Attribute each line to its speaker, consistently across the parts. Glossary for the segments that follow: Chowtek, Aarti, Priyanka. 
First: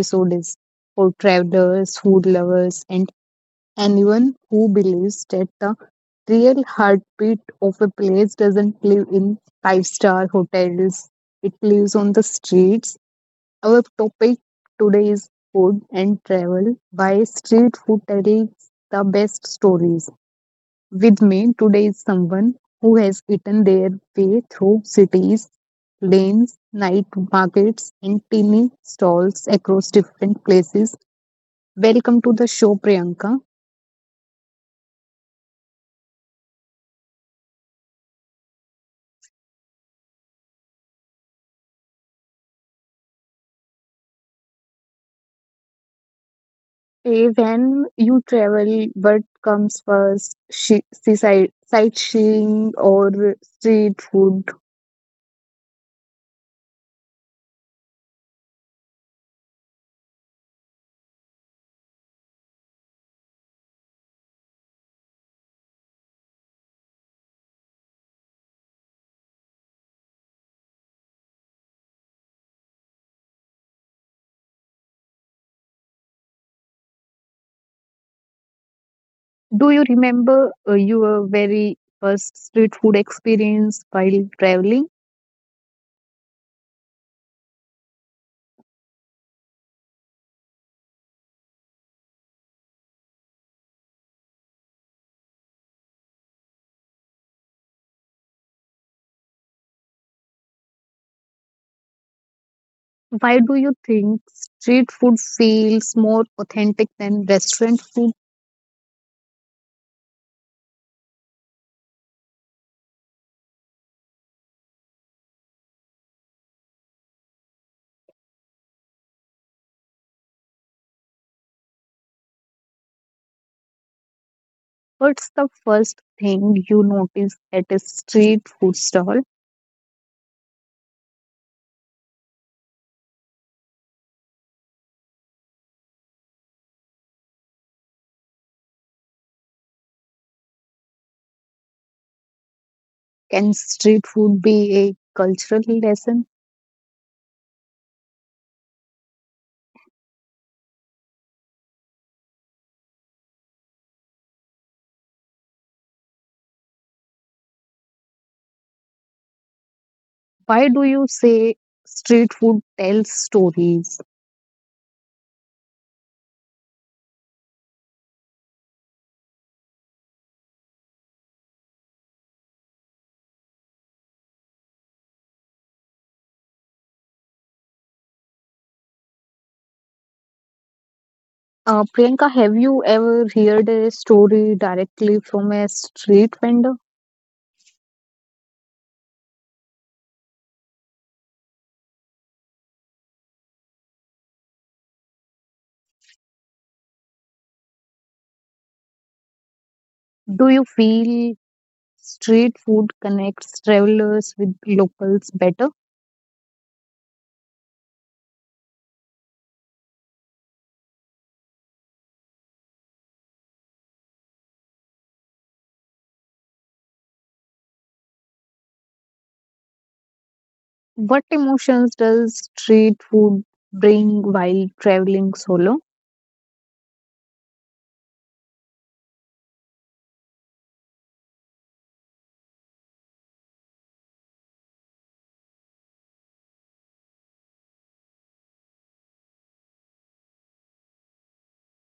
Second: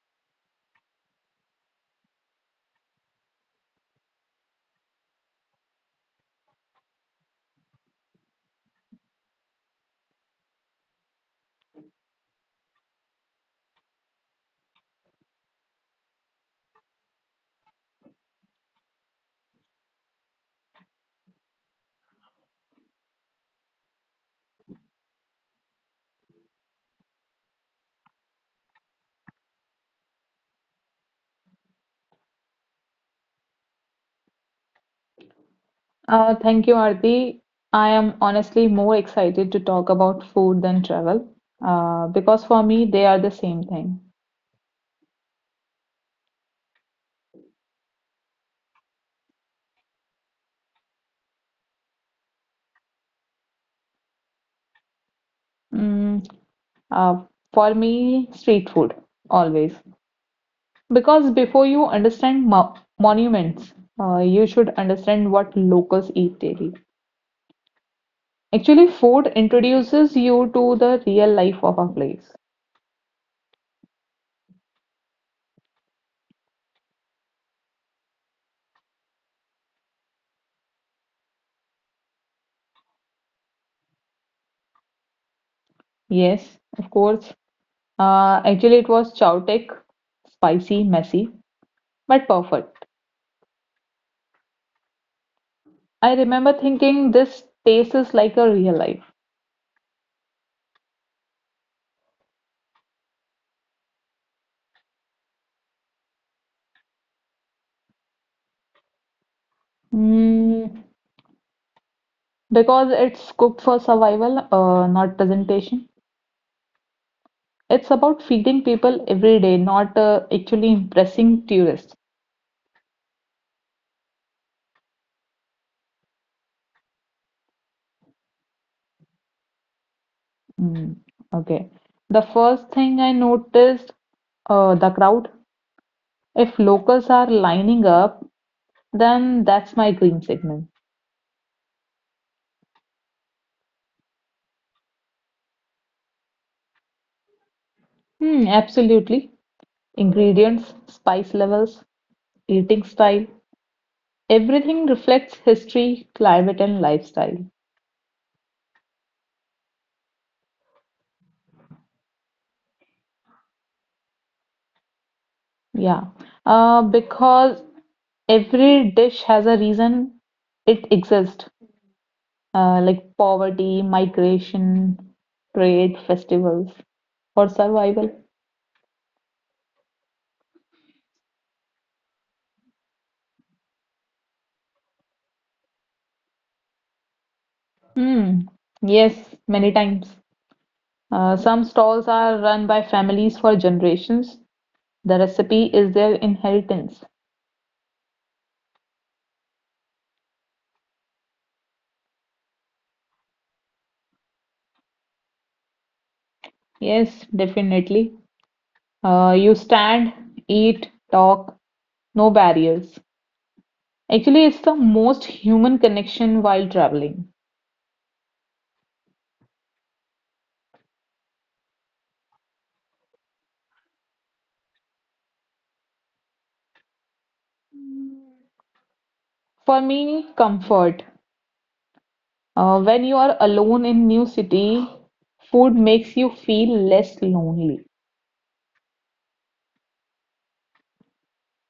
Speaker 1: episode is for travelers, food lovers, and anyone who believes that the real heartbeat of a place doesn't live in five-star hotels, it lives on the streets. Our topic today is food and travel. Why street food tells the best stories. With me today is someone who has eaten their way through cities, lanes, night markets, and teeny stalls across different places. Welcome to the show, Priyanka.
Speaker 2: Thank you, Aarti. I am honestly more excited to talk about food than travel, because for me, they are the same thing.
Speaker 1: Hey, when you travel, what comes first? She, seaside, sightseeing or street food?
Speaker 2: Mm, uh, for me, street food, always. Because before you understand mo monuments, you should understand what locals eat daily. Actually, food introduces you to the real life of a place.
Speaker 1: Do you remember your very first street food experience while traveling?
Speaker 2: Yes, of course. Actually, it was Chowtek, spicy, messy, but perfect. I remember thinking this tastes like a real life.
Speaker 1: Why do you think street food feels more authentic than restaurant food?
Speaker 2: Mm, because it's cooked for survival, not presentation. It's about feeding people every day, not actually impressing tourists.
Speaker 1: What's the first thing you notice at a street food stall?
Speaker 2: Mm, okay. The first thing I noticed, the crowd. If locals are lining up, then that's my green signal.
Speaker 1: Can street food be a cultural lesson?
Speaker 2: Hmm, absolutely. Ingredients, spice levels, eating style, everything reflects history, climate, and lifestyle.
Speaker 1: Why do you say street food tells stories?
Speaker 2: Yeah, because every dish has a reason it exists, like poverty, migration, trade, festivals, or survival.
Speaker 1: Priyanka, have you ever heard a story directly from a street vendor?
Speaker 2: Hmm. Yes, many times. Some stalls are run by families for generations. The recipe is their inheritance.
Speaker 1: Do you feel street food connects travelers with locals better?
Speaker 2: Yes, definitely. You stand, eat, talk, no barriers. Actually, it's the most human connection while traveling.
Speaker 1: What emotions does street food bring while traveling solo?
Speaker 2: For me, comfort. When you are alone in new city, food makes you feel less lonely.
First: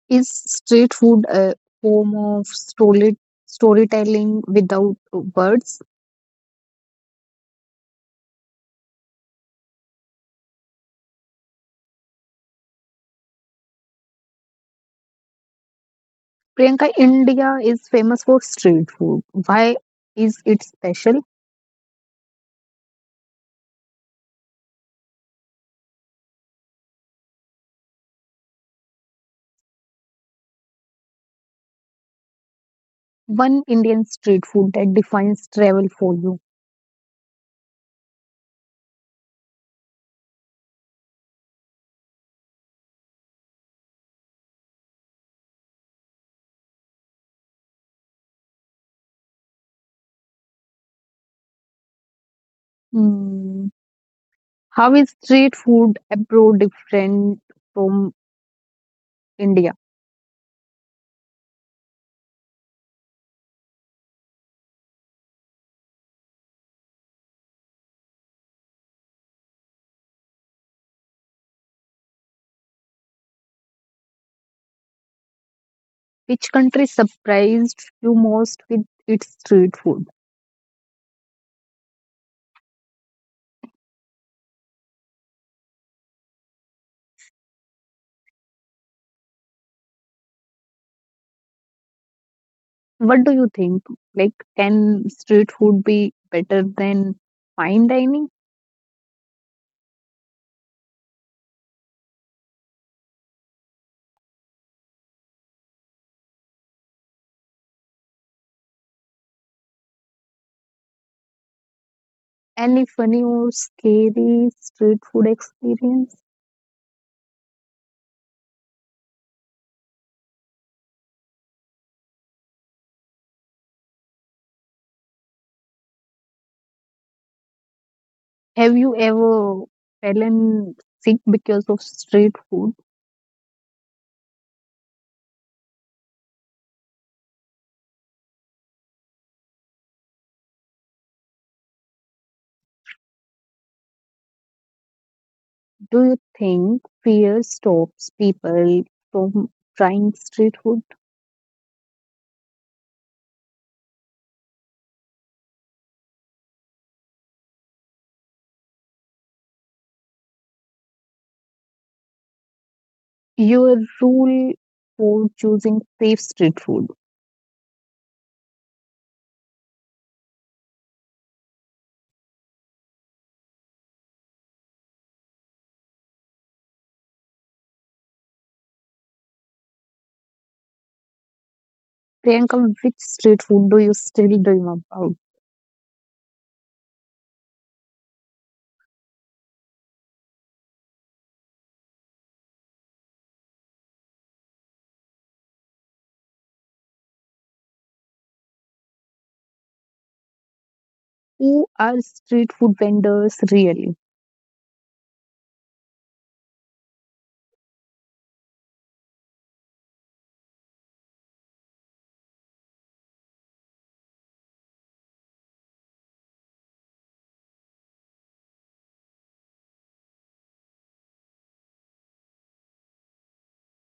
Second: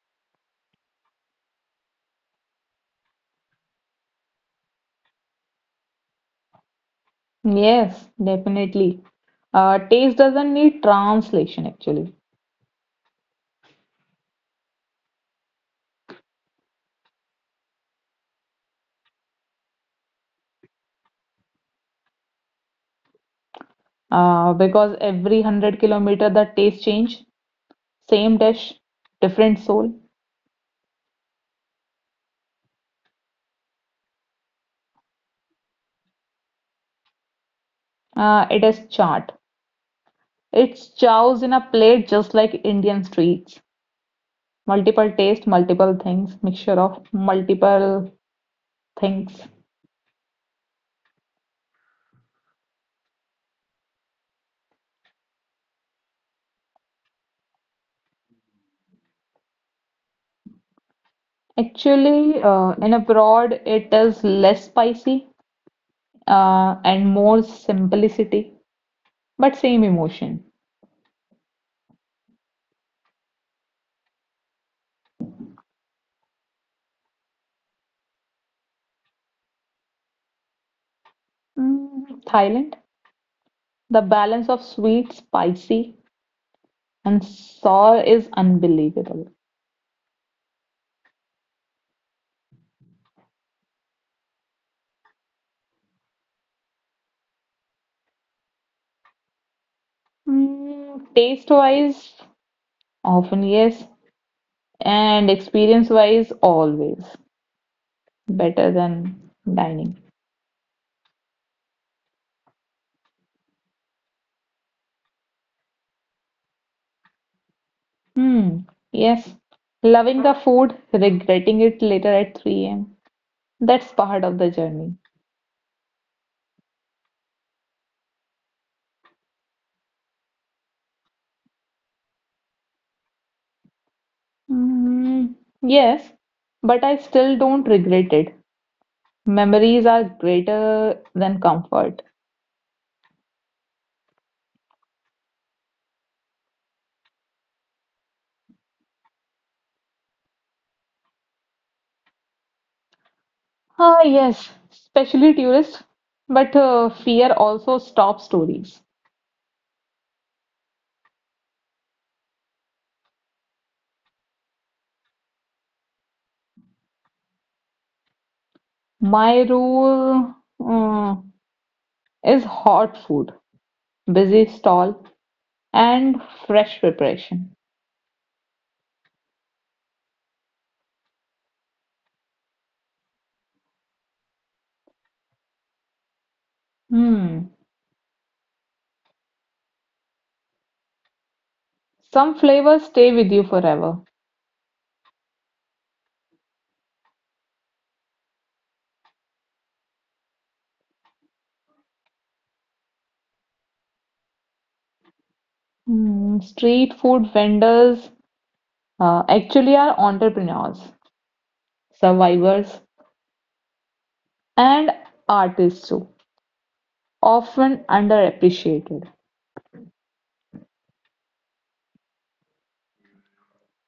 Speaker 1: Is street food a form of story, storytelling without words?
Speaker 2: Yes, definitely. Taste doesn't need translation actually,
Speaker 1: Priyanka, India is famous for street food. Why is it special?
Speaker 2: because every hundred kilometer the taste change, same dish, different soul.
Speaker 1: One Indian street food that defines travel for you.
Speaker 2: It is chaat. It's chows in a plate just like Indian streets. Multiple taste, multiple things, mixture of multiple things.
Speaker 1: Mm. How is street food abroad different from India?
Speaker 2: Actually, in abroad, it is less spicy and more simplicity, but same emotion.
Speaker 1: Which country surprised you most with its street food?
Speaker 2: Mm, Thailand, the balance of sweet, spicy, and sour is unbelievable.
Speaker 1: What do you think? Like, can street food be better than fine dining?
Speaker 2: Mm, taste-wise, often yes, and experience-wise, always better than dining.
Speaker 1: Any funny or scary street food experience?
Speaker 2: Hmm, yes, loving the food, regretting it later at 3 a.m. That's part of the journey.
Speaker 1: Have you ever fallen sick because of street food?
Speaker 2: Mm, yes, but I still don't regret it. Memories are greater than comfort.
Speaker 1: Do you think fear stops people from trying street food?
Speaker 2: Ah, yes, especially tourists. But fear also stops stories.
Speaker 1: Your rule for choosing safe street food.
Speaker 2: My rule uh, is hot food, busy stall, and fresh preparation.
Speaker 1: Priyanka, which street food do you still dream about?
Speaker 2: Hmm. Some flavors stay with you forever.
Speaker 1: Who are street food vendors really?
Speaker 2: Hmm. Street food vendors actually are entrepreneurs, survivors, and artists too, often underappreciated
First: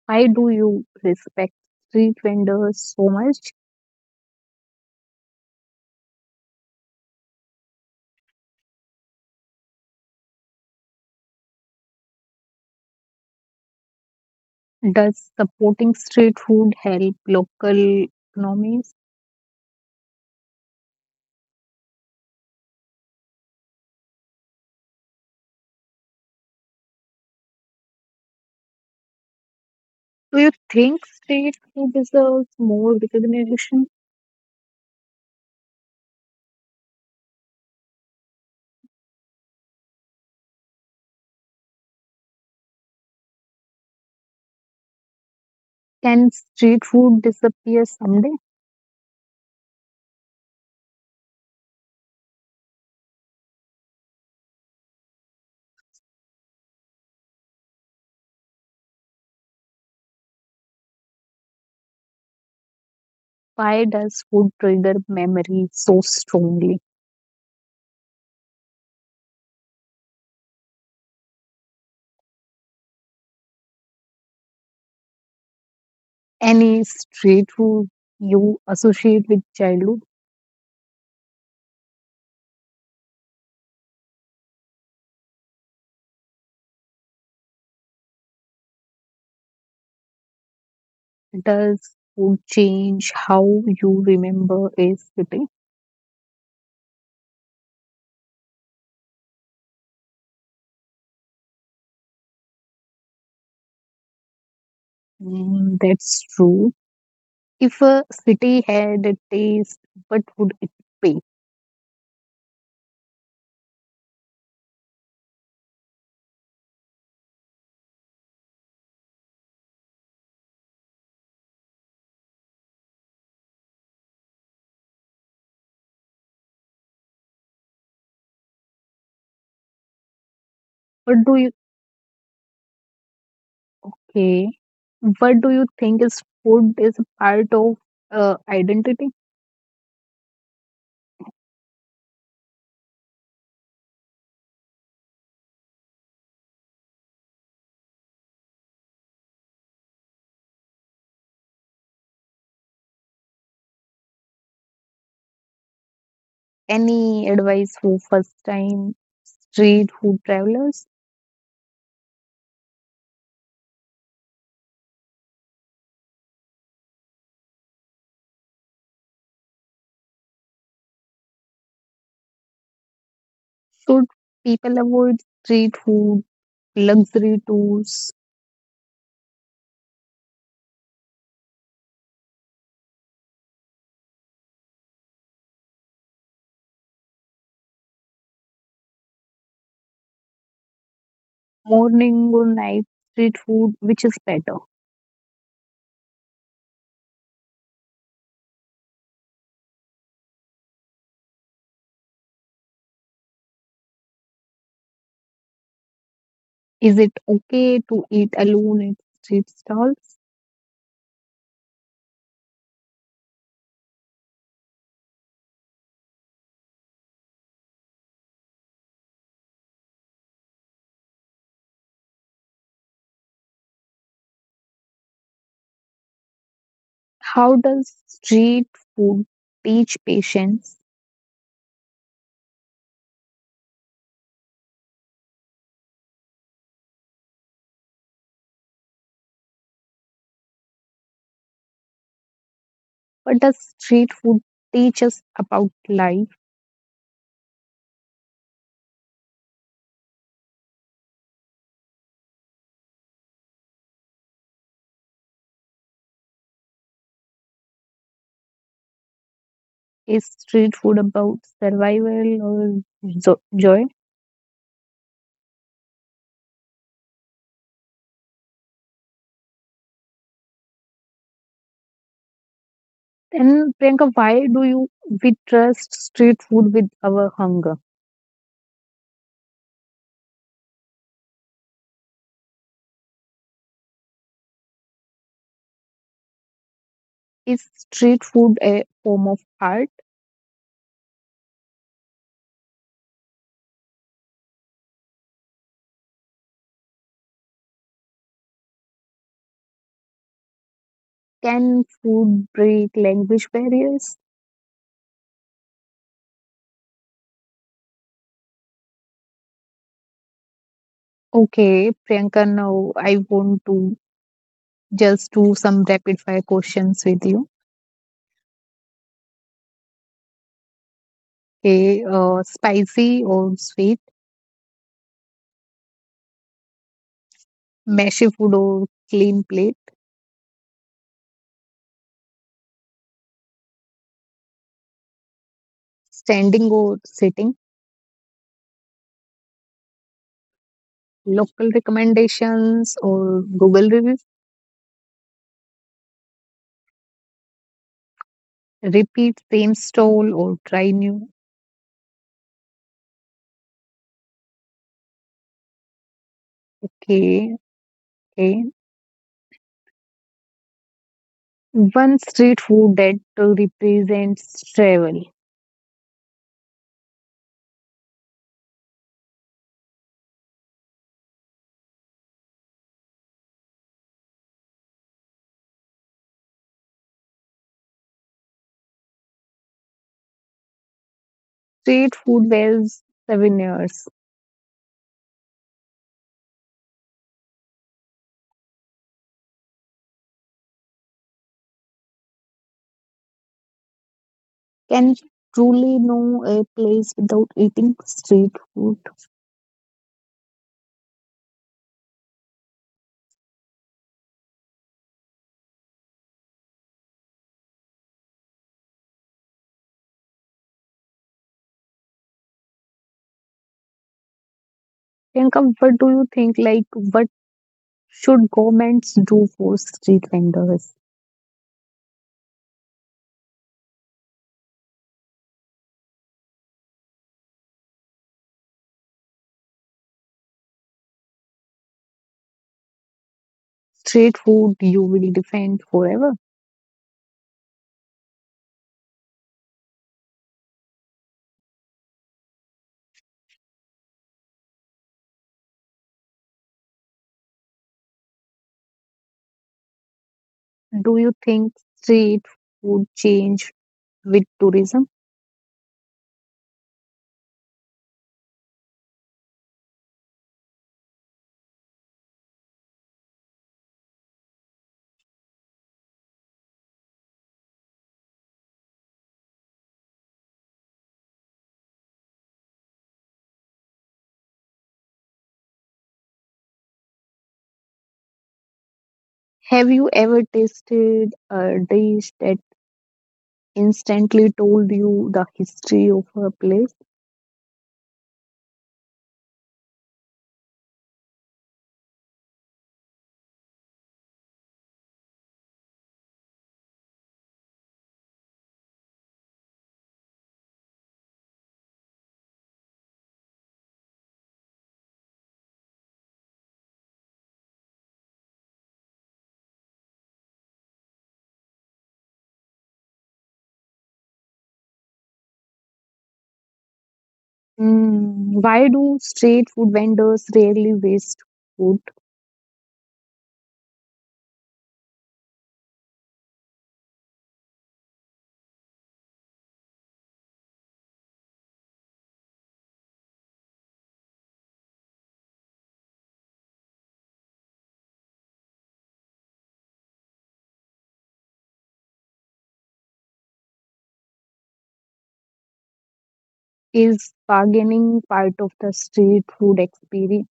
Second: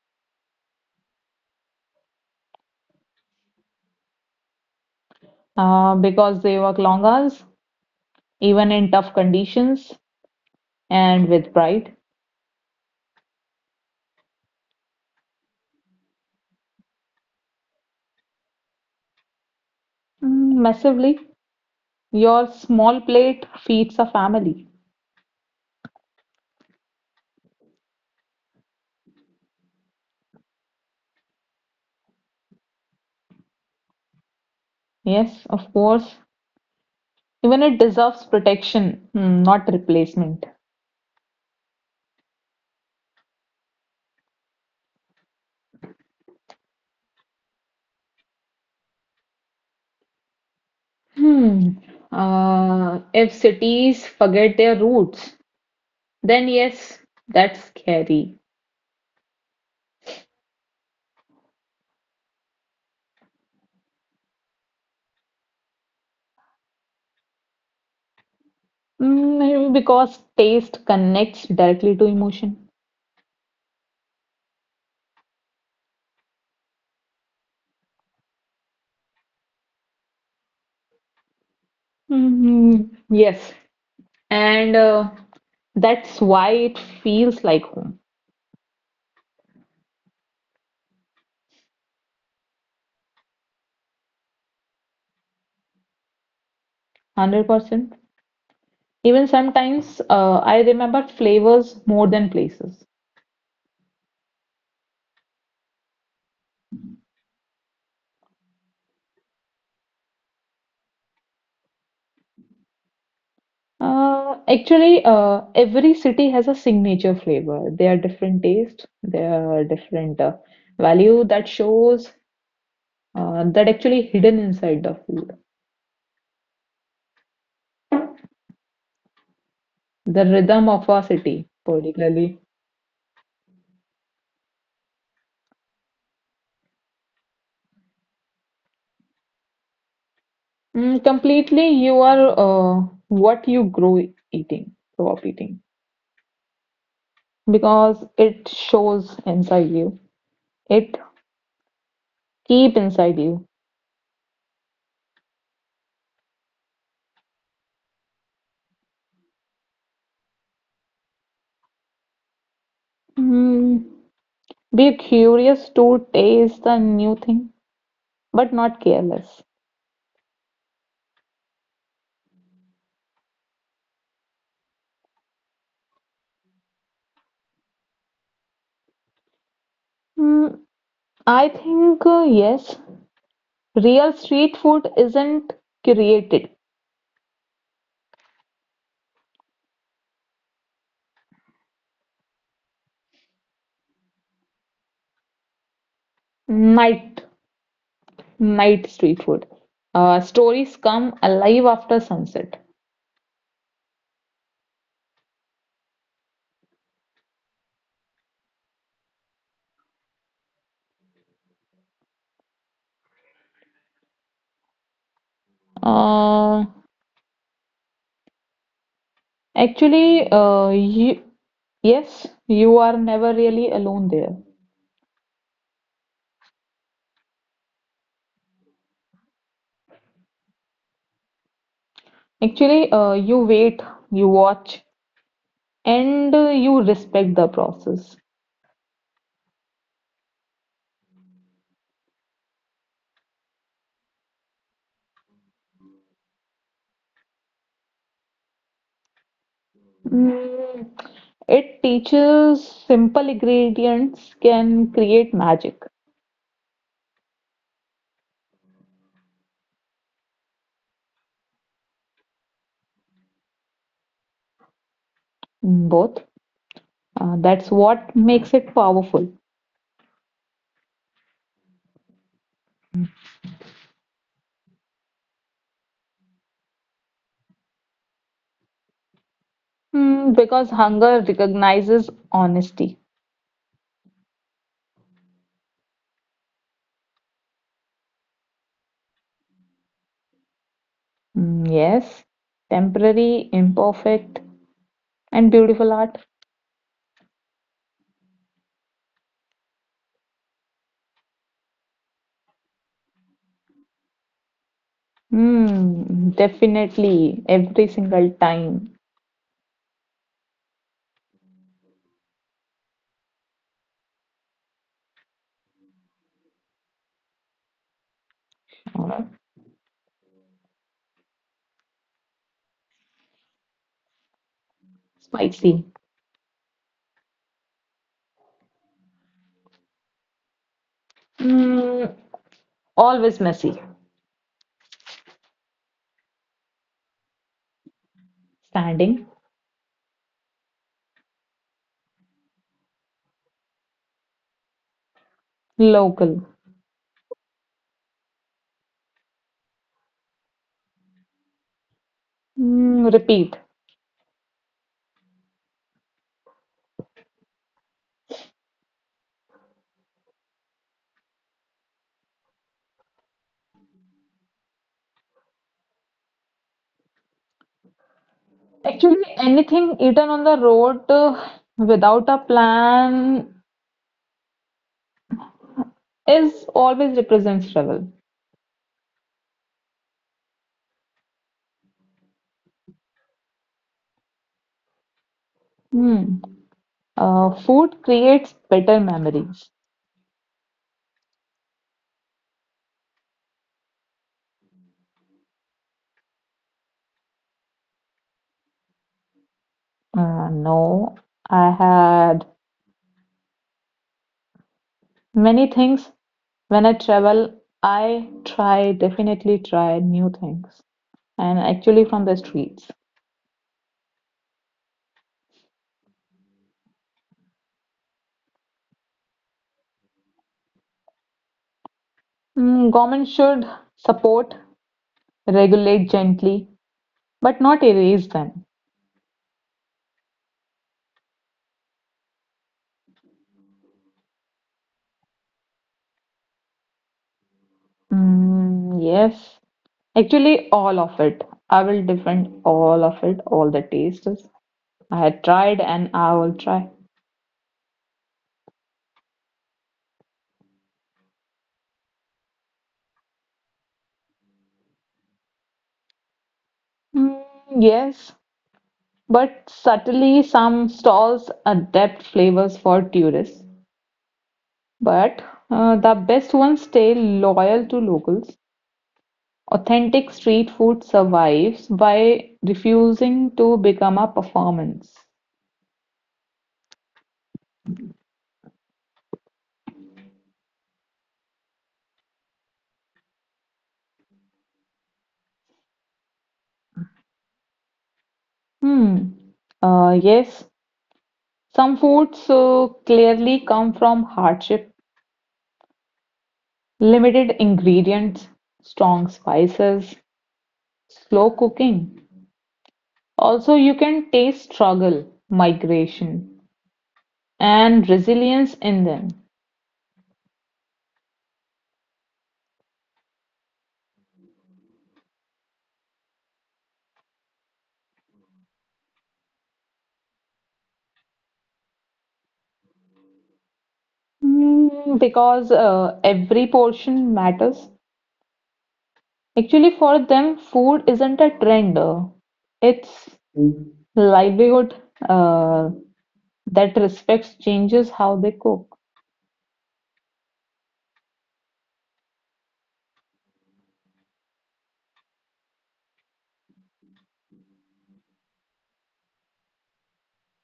Speaker 1: Why do you respect street vendors so much?
Speaker 2: because they work long hours, even in tough conditions, and with pride.
Speaker 1: Does supporting street food help local economies?
Speaker 2: Mm, massively, your small plate feeds a family.
Speaker 1: Do you think street food deserves more recognition?
Speaker 2: Yes, of course. Even it deserves protection, mm, not replacement.
Speaker 1: Can street food disappear someday?
Speaker 2: Hmm. If cities forget their roots, then yes, that's scary.
Speaker 1: Why does food trigger memory so strongly?
Speaker 2: Mm, maybe because taste connects directly to emotion.
Speaker 1: Any street food you associate with childhood?
Speaker 2: Mhm. Yes. And that's why it feels like home.
Speaker 1: Does food change how you remember a city?
Speaker 2: 100%. Even sometimes I remember flavors more than places.
Speaker 1: Mm, that's true. If a city had a taste, what would it be?
Speaker 2: Every city has a signature flavor. They are different taste, they are different value that shows that actually hidden inside the food. The rhythm of a
Speaker 1: What
Speaker 2: city,
Speaker 1: do you
Speaker 2: particularly.
Speaker 1: okay? What do you think is food is part of identity?
Speaker 2: Mm, completely, you are what you grow eating, grow up eating. Because it shows inside you. It keep inside you.
Speaker 1: Any advice for first time street food travelers?
Speaker 2: Mm, be curious to taste the new thing, but not careless.
Speaker 1: Should people avoid street food, luxury tours,
Speaker 2: Mm, I think yes, real street food isn't created.
Speaker 1: morning or night street food, which is better?
Speaker 2: Night, Night street food. Stories come alive after sunset.
Speaker 1: Is it okay to eat alone at street stalls?
Speaker 2: Uh, actually, uh, you, yes, you are never really alone there.
Speaker 1: How does street food teach patience?
Speaker 2: Actually, you wait, you watch, and you respect the process.
Speaker 1: What does street food teach us about life?
Speaker 2: Mm, it teaches simple ingredients can create magic,
Speaker 1: Is street food about survival or joy?
Speaker 2: both. That's what makes it powerful.
Speaker 1: And Priyanka, why do you we trust street food with our hunger?
Speaker 2: Mm, because hunger recognizes honesty.
Speaker 1: Is street food a form of art?
Speaker 2: Mm, yes, temporary, imperfect, and beautiful art.
Speaker 1: Can food break language barriers?
Speaker 2: Mm, definitely, every single time.
Speaker 1: Okay, Priyanka, now I want to just do some rapid fire questions with you.
Speaker 2: Uh,
Speaker 1: Okay, spicy or sweet,
Speaker 2: Spicy.
Speaker 1: messy food or clean plate,
Speaker 2: Mm, always messy.
Speaker 1: standing or sitting,
Speaker 2: Standing.
Speaker 1: local recommendations or Google reviews,
Speaker 2: Local.
Speaker 1: repeat same stall or try new.
Speaker 2: Mm, repeat.
Speaker 1: Okay, okay. One street food that represents travel.
Speaker 2: Actually, anything eaten on the road without a plan is always represents trouble.
Speaker 1: Street food wears souvenirs.
Speaker 2: Hmm. Food creates better memories.
Speaker 1: Can you truly know a place without eating street food?
Speaker 2: No, I had many things. When I travel, definitely try new things. And actually from the streets.
Speaker 1: Priyanka, what do you think? Like, what should governments do for street vendors?
Speaker 2: Mm, government should support, regulate gently, but not erase them.
Speaker 1: Street food you will defend forever.
Speaker 2: Mm, yes, actually, all of it. I will defend all of it, all the tastes. I had tried and I will try.
Speaker 1: Do you think street food change with tourism?
Speaker 2: Mm, yes, but subtly, some stalls adapt flavors for tourists. But the best ones stay loyal to locals. Authentic street food survives by refusing to become a performance.
Speaker 1: Have you ever tasted a dish that instantly told you the history of a place?
Speaker 2: Hmm. Yes, some foods so clearly come from hardship, limited ingredients, strong spices, slow cooking. Also, you can taste struggle, migration, and resilience in them.
Speaker 1: Mm, why do street food vendors rarely waste food?
Speaker 2: Mm, because every portion matters. Actually, for them, food isn't a trend, it's livelihood uh, that respects changes how they cook.
Speaker 1: Is bargaining part of the street food experience?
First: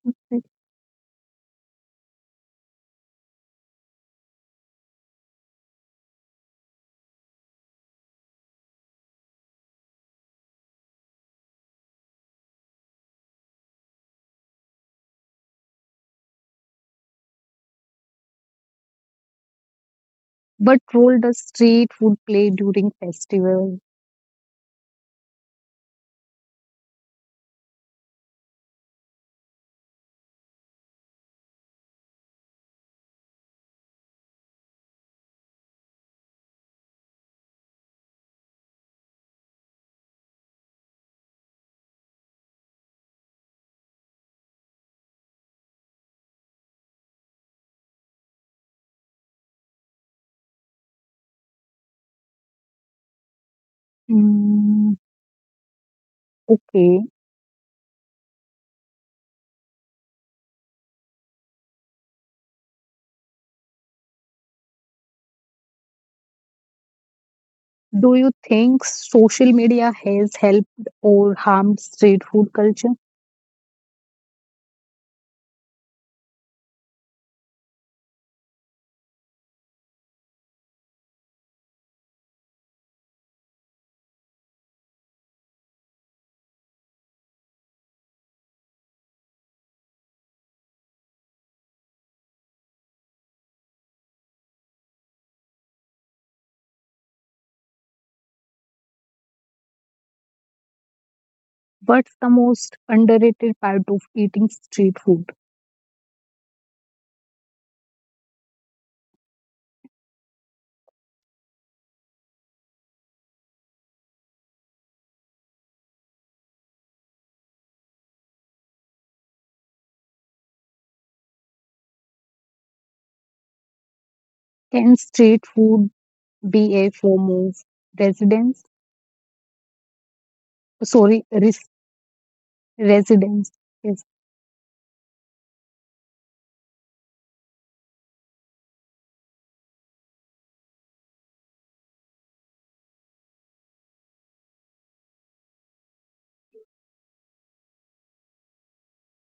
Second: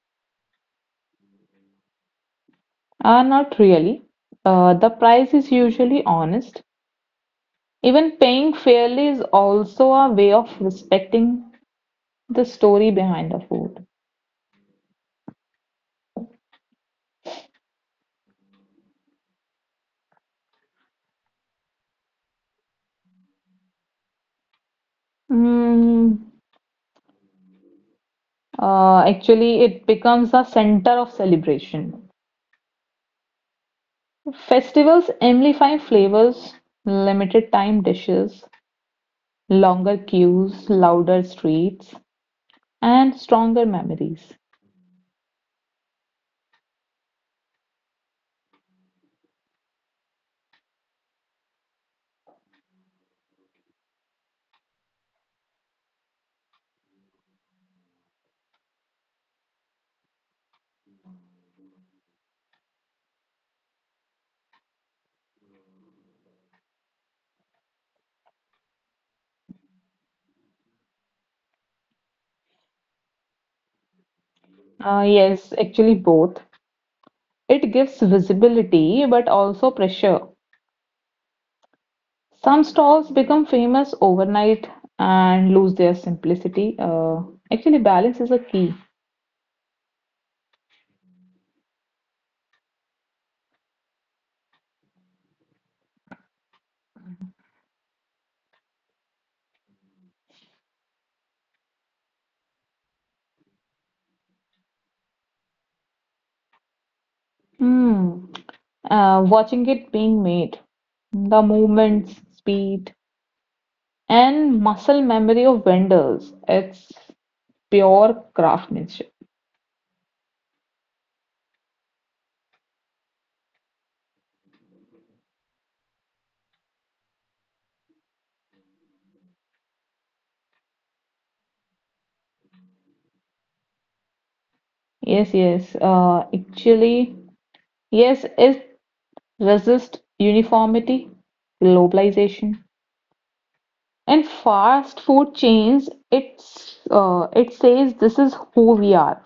Speaker 2: Not really. The price is usually honest. Even paying fairly is also a way of respecting the story behind the food.
Speaker 1: What role does street food play during festival?
Speaker 2: Mm, Actually, it becomes a center of celebration. Festivals amplify flavors, limited time dishes, longer queues, louder streets, and stronger memories.
Speaker 1: Mm, okay. Do you think social media has helped or harmed street food culture?
Speaker 2: Yes, actually, both. It gives visibility but also pressure. Some stalls become famous overnight and lose their simplicity. Actually, balance is a key.
Speaker 1: What's the most underrated part of eating street food?
Speaker 2: Hmm. Watching it being made, the movements, speed, and muscle memory of vendors, it's pure craftsmanship.
Speaker 1: Can street food be a form of residence? Sorry, Residence. Yes.
Speaker 2: Yes, yes. Actually, yes, it resists uniformity, globalization, and fast food chains. It says this is who we are.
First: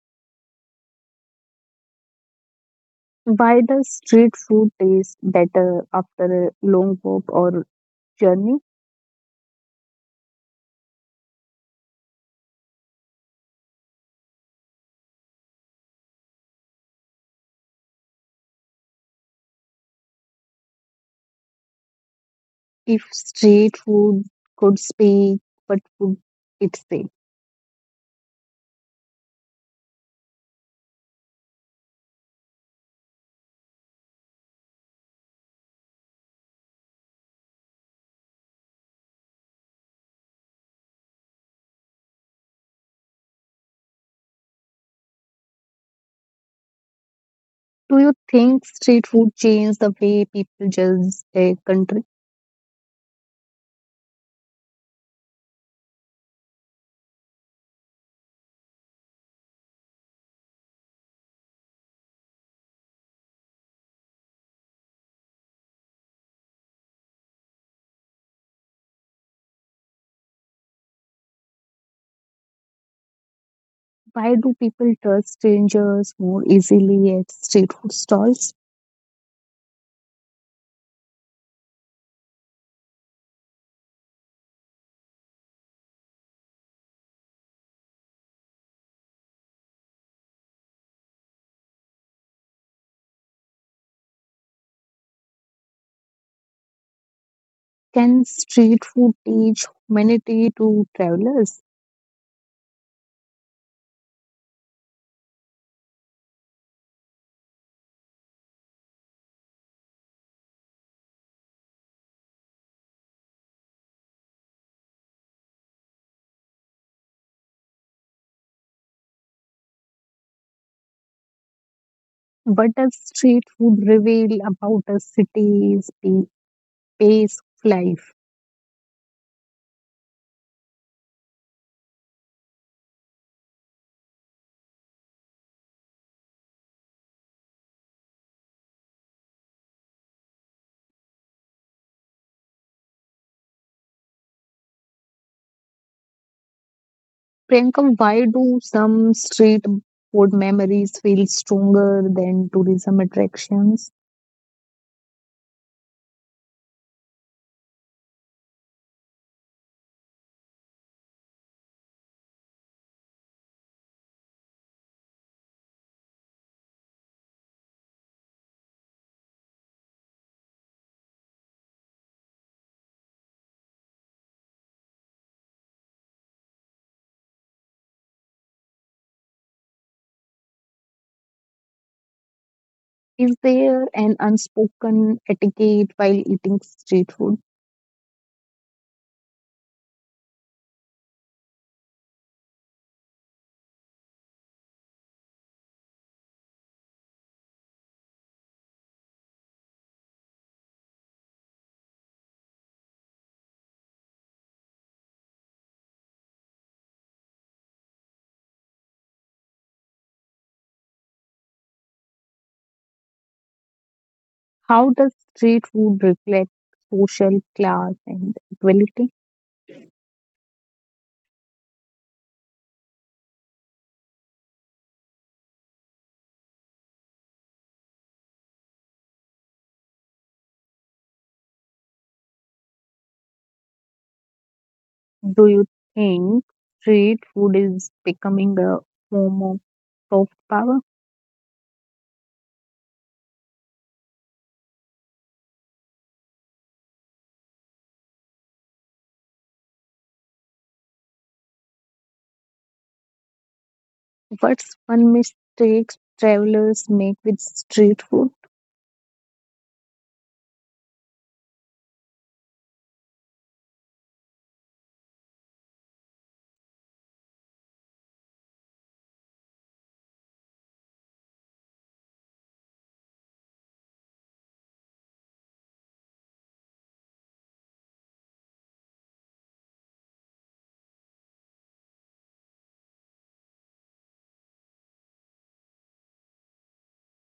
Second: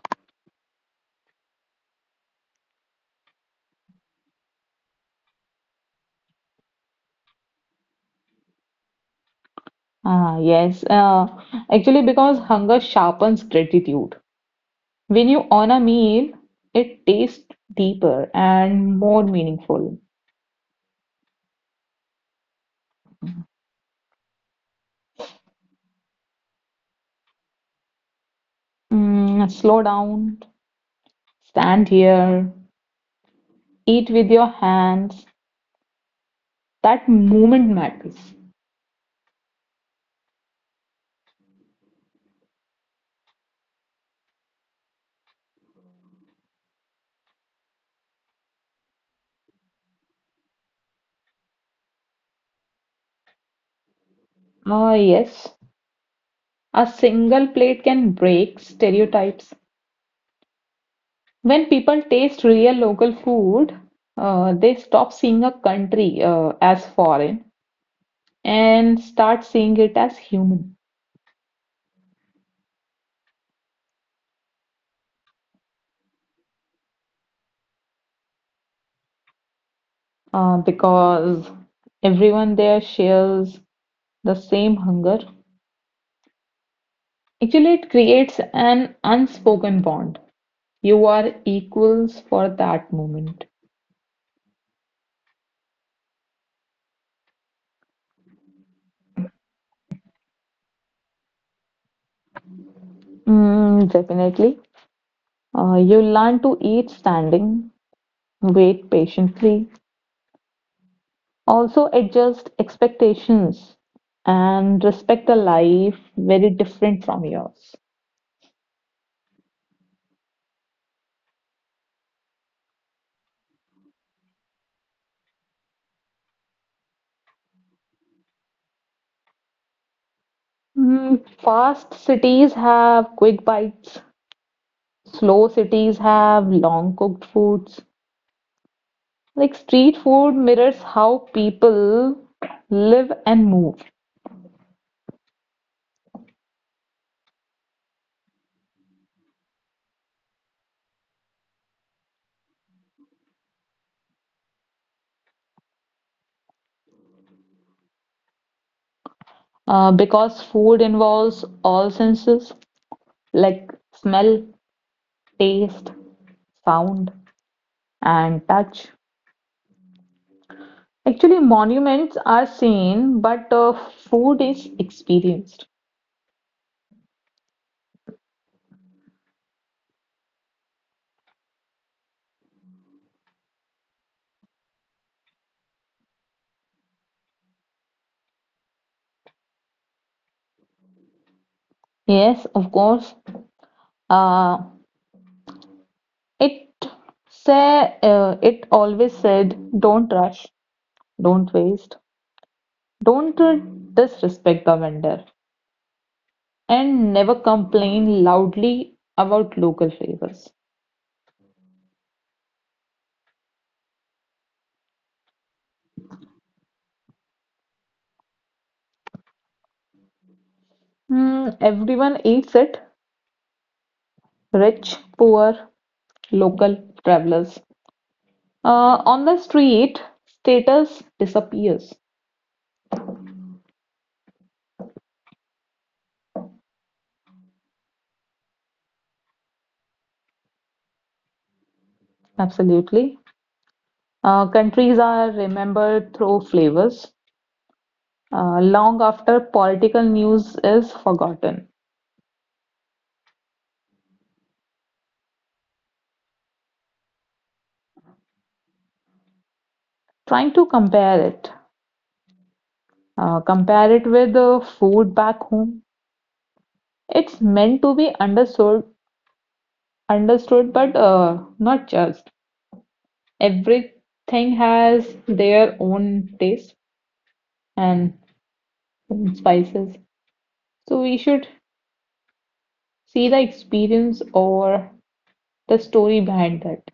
Speaker 1: Why does street food taste better after a long walk or journey?
Speaker 2: Ah, yes. Actually, because hunger sharpens gratitude. When you honor meal, it tastes deeper and more meaningful.
Speaker 1: If street food could speak, what would it say?
Speaker 2: Mm, slow down, stand here, eat with your hands. That moment matters.
Speaker 1: Do you think street food changed the way people judge a country?
Speaker 2: Ah, yes. A single plate can break stereotypes. When people taste real local food, they stop seeing a country as foreign and start seeing it as human.
Speaker 1: Why do people trust strangers more easily at street food stalls?
Speaker 2: Because everyone there shares the same hunger. Actually, it creates an unspoken bond. You are equals for that moment.
Speaker 1: Can street food teach humanity to travelers?
Speaker 2: Mm, definitely. You learn to eat standing, wait patiently, also adjust expectations and respect a life very different from yours.
Speaker 1: What does street food reveal about a city's pace of life?
Speaker 2: Mm, fast cities have quick bites, slow cities have long cooked foods, like street food mirrors how people live and move
Speaker 1: Priyanka, why do some street food memories feel stronger than tourism attractions?
Speaker 2: because food involves all senses like smell, taste, sound, and touch. Actually, monuments are seen, but food is experienced.
Speaker 1: Is there an unspoken etiquette while eating street food?
Speaker 2: Yes, of course. Uh, it it always said, don't rush, don't waste, don't disrespect the vendor. And never complain loudly about local flavors.
Speaker 1: How does street food reflect social class and equality?
Speaker 2: Mm, everyone eats it, rich, poor, local, travelers. On the street, status disappears.
Speaker 1: Do you think street food is becoming a form of soft power?
Speaker 2: Absolutely. Countries are remembered through flavors, long after political news is forgotten.
Speaker 1: What's one mistake travelers make with street food?
Speaker 2: Trying to compare it, Compare it with the food back home. It's meant to be understood, but not judged. Everything has their own taste and own spices. So we should see the experience or the story behind that.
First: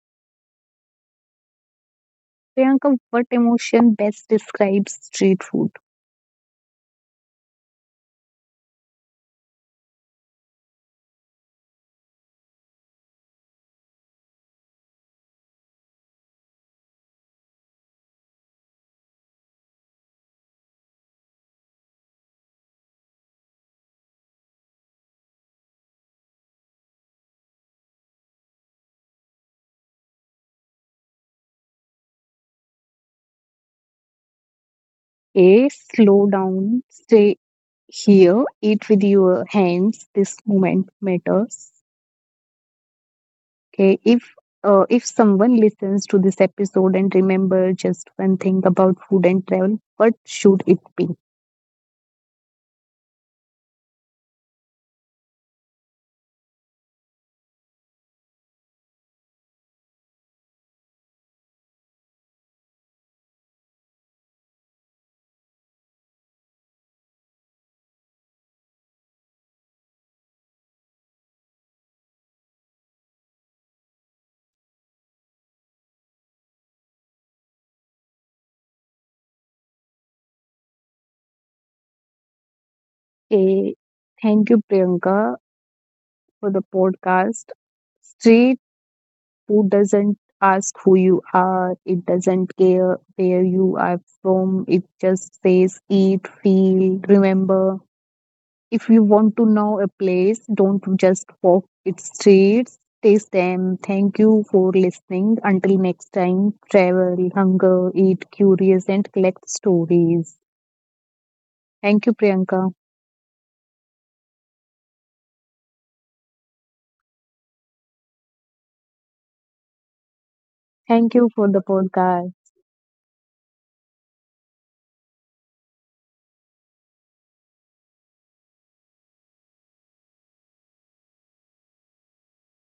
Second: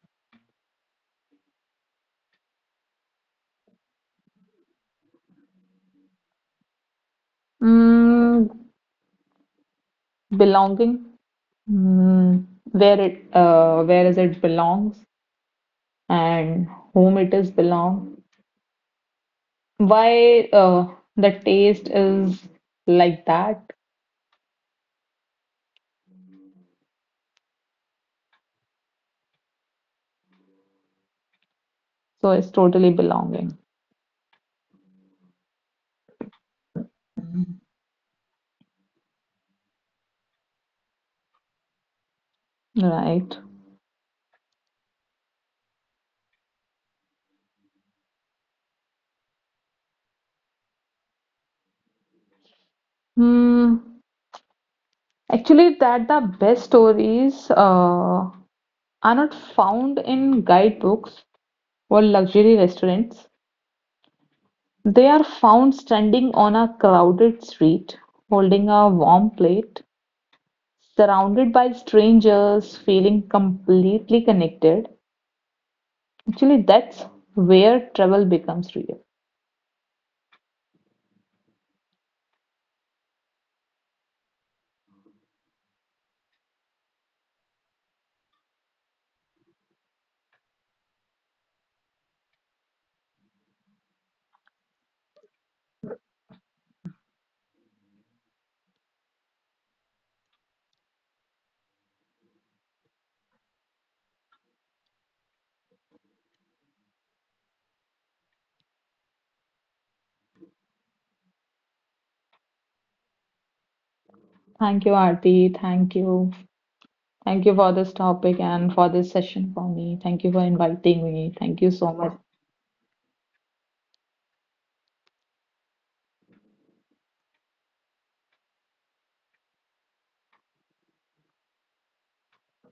Speaker 1: Priyanka, what emotion best describes street food?
Speaker 2: Mm, belonging, mm, where is it belongs and whom it is belong. Why the taste is like that. So it's totally belonging,
Speaker 1: A. Slow down, stay here, eat with your hands. This moment matters.
Speaker 2: right?
Speaker 1: Okay, if if someone listens to this episode and remember just one thing about food and travel, what should it be?
Speaker 2: Hmm. Actually, that the best stories are not found in guidebooks or luxury restaurants. They are found standing on a crowded street, holding a warm plate, surrounded by strangers, feeling completely connected. Actually, that's where travel becomes real.
Speaker 1: A. Thank you, Priyanka, for the podcast. Street food doesn't ask who you are. It doesn't care where you are from. It just says eat, feel, remember. If you want to know a place, don't just walk its streets, taste them. Thank you for listening. Until next time, travel, hunger, eat, curious, and collect stories. Thank you, Priyanka.
Speaker 2: Thank you, Aarti. Thank you. Thank you for this topic and for this session for me. Thank you for inviting
Speaker 1: Thank
Speaker 2: me.
Speaker 1: you for
Speaker 2: Thank
Speaker 1: the
Speaker 2: you so much.
Speaker 1: podcast.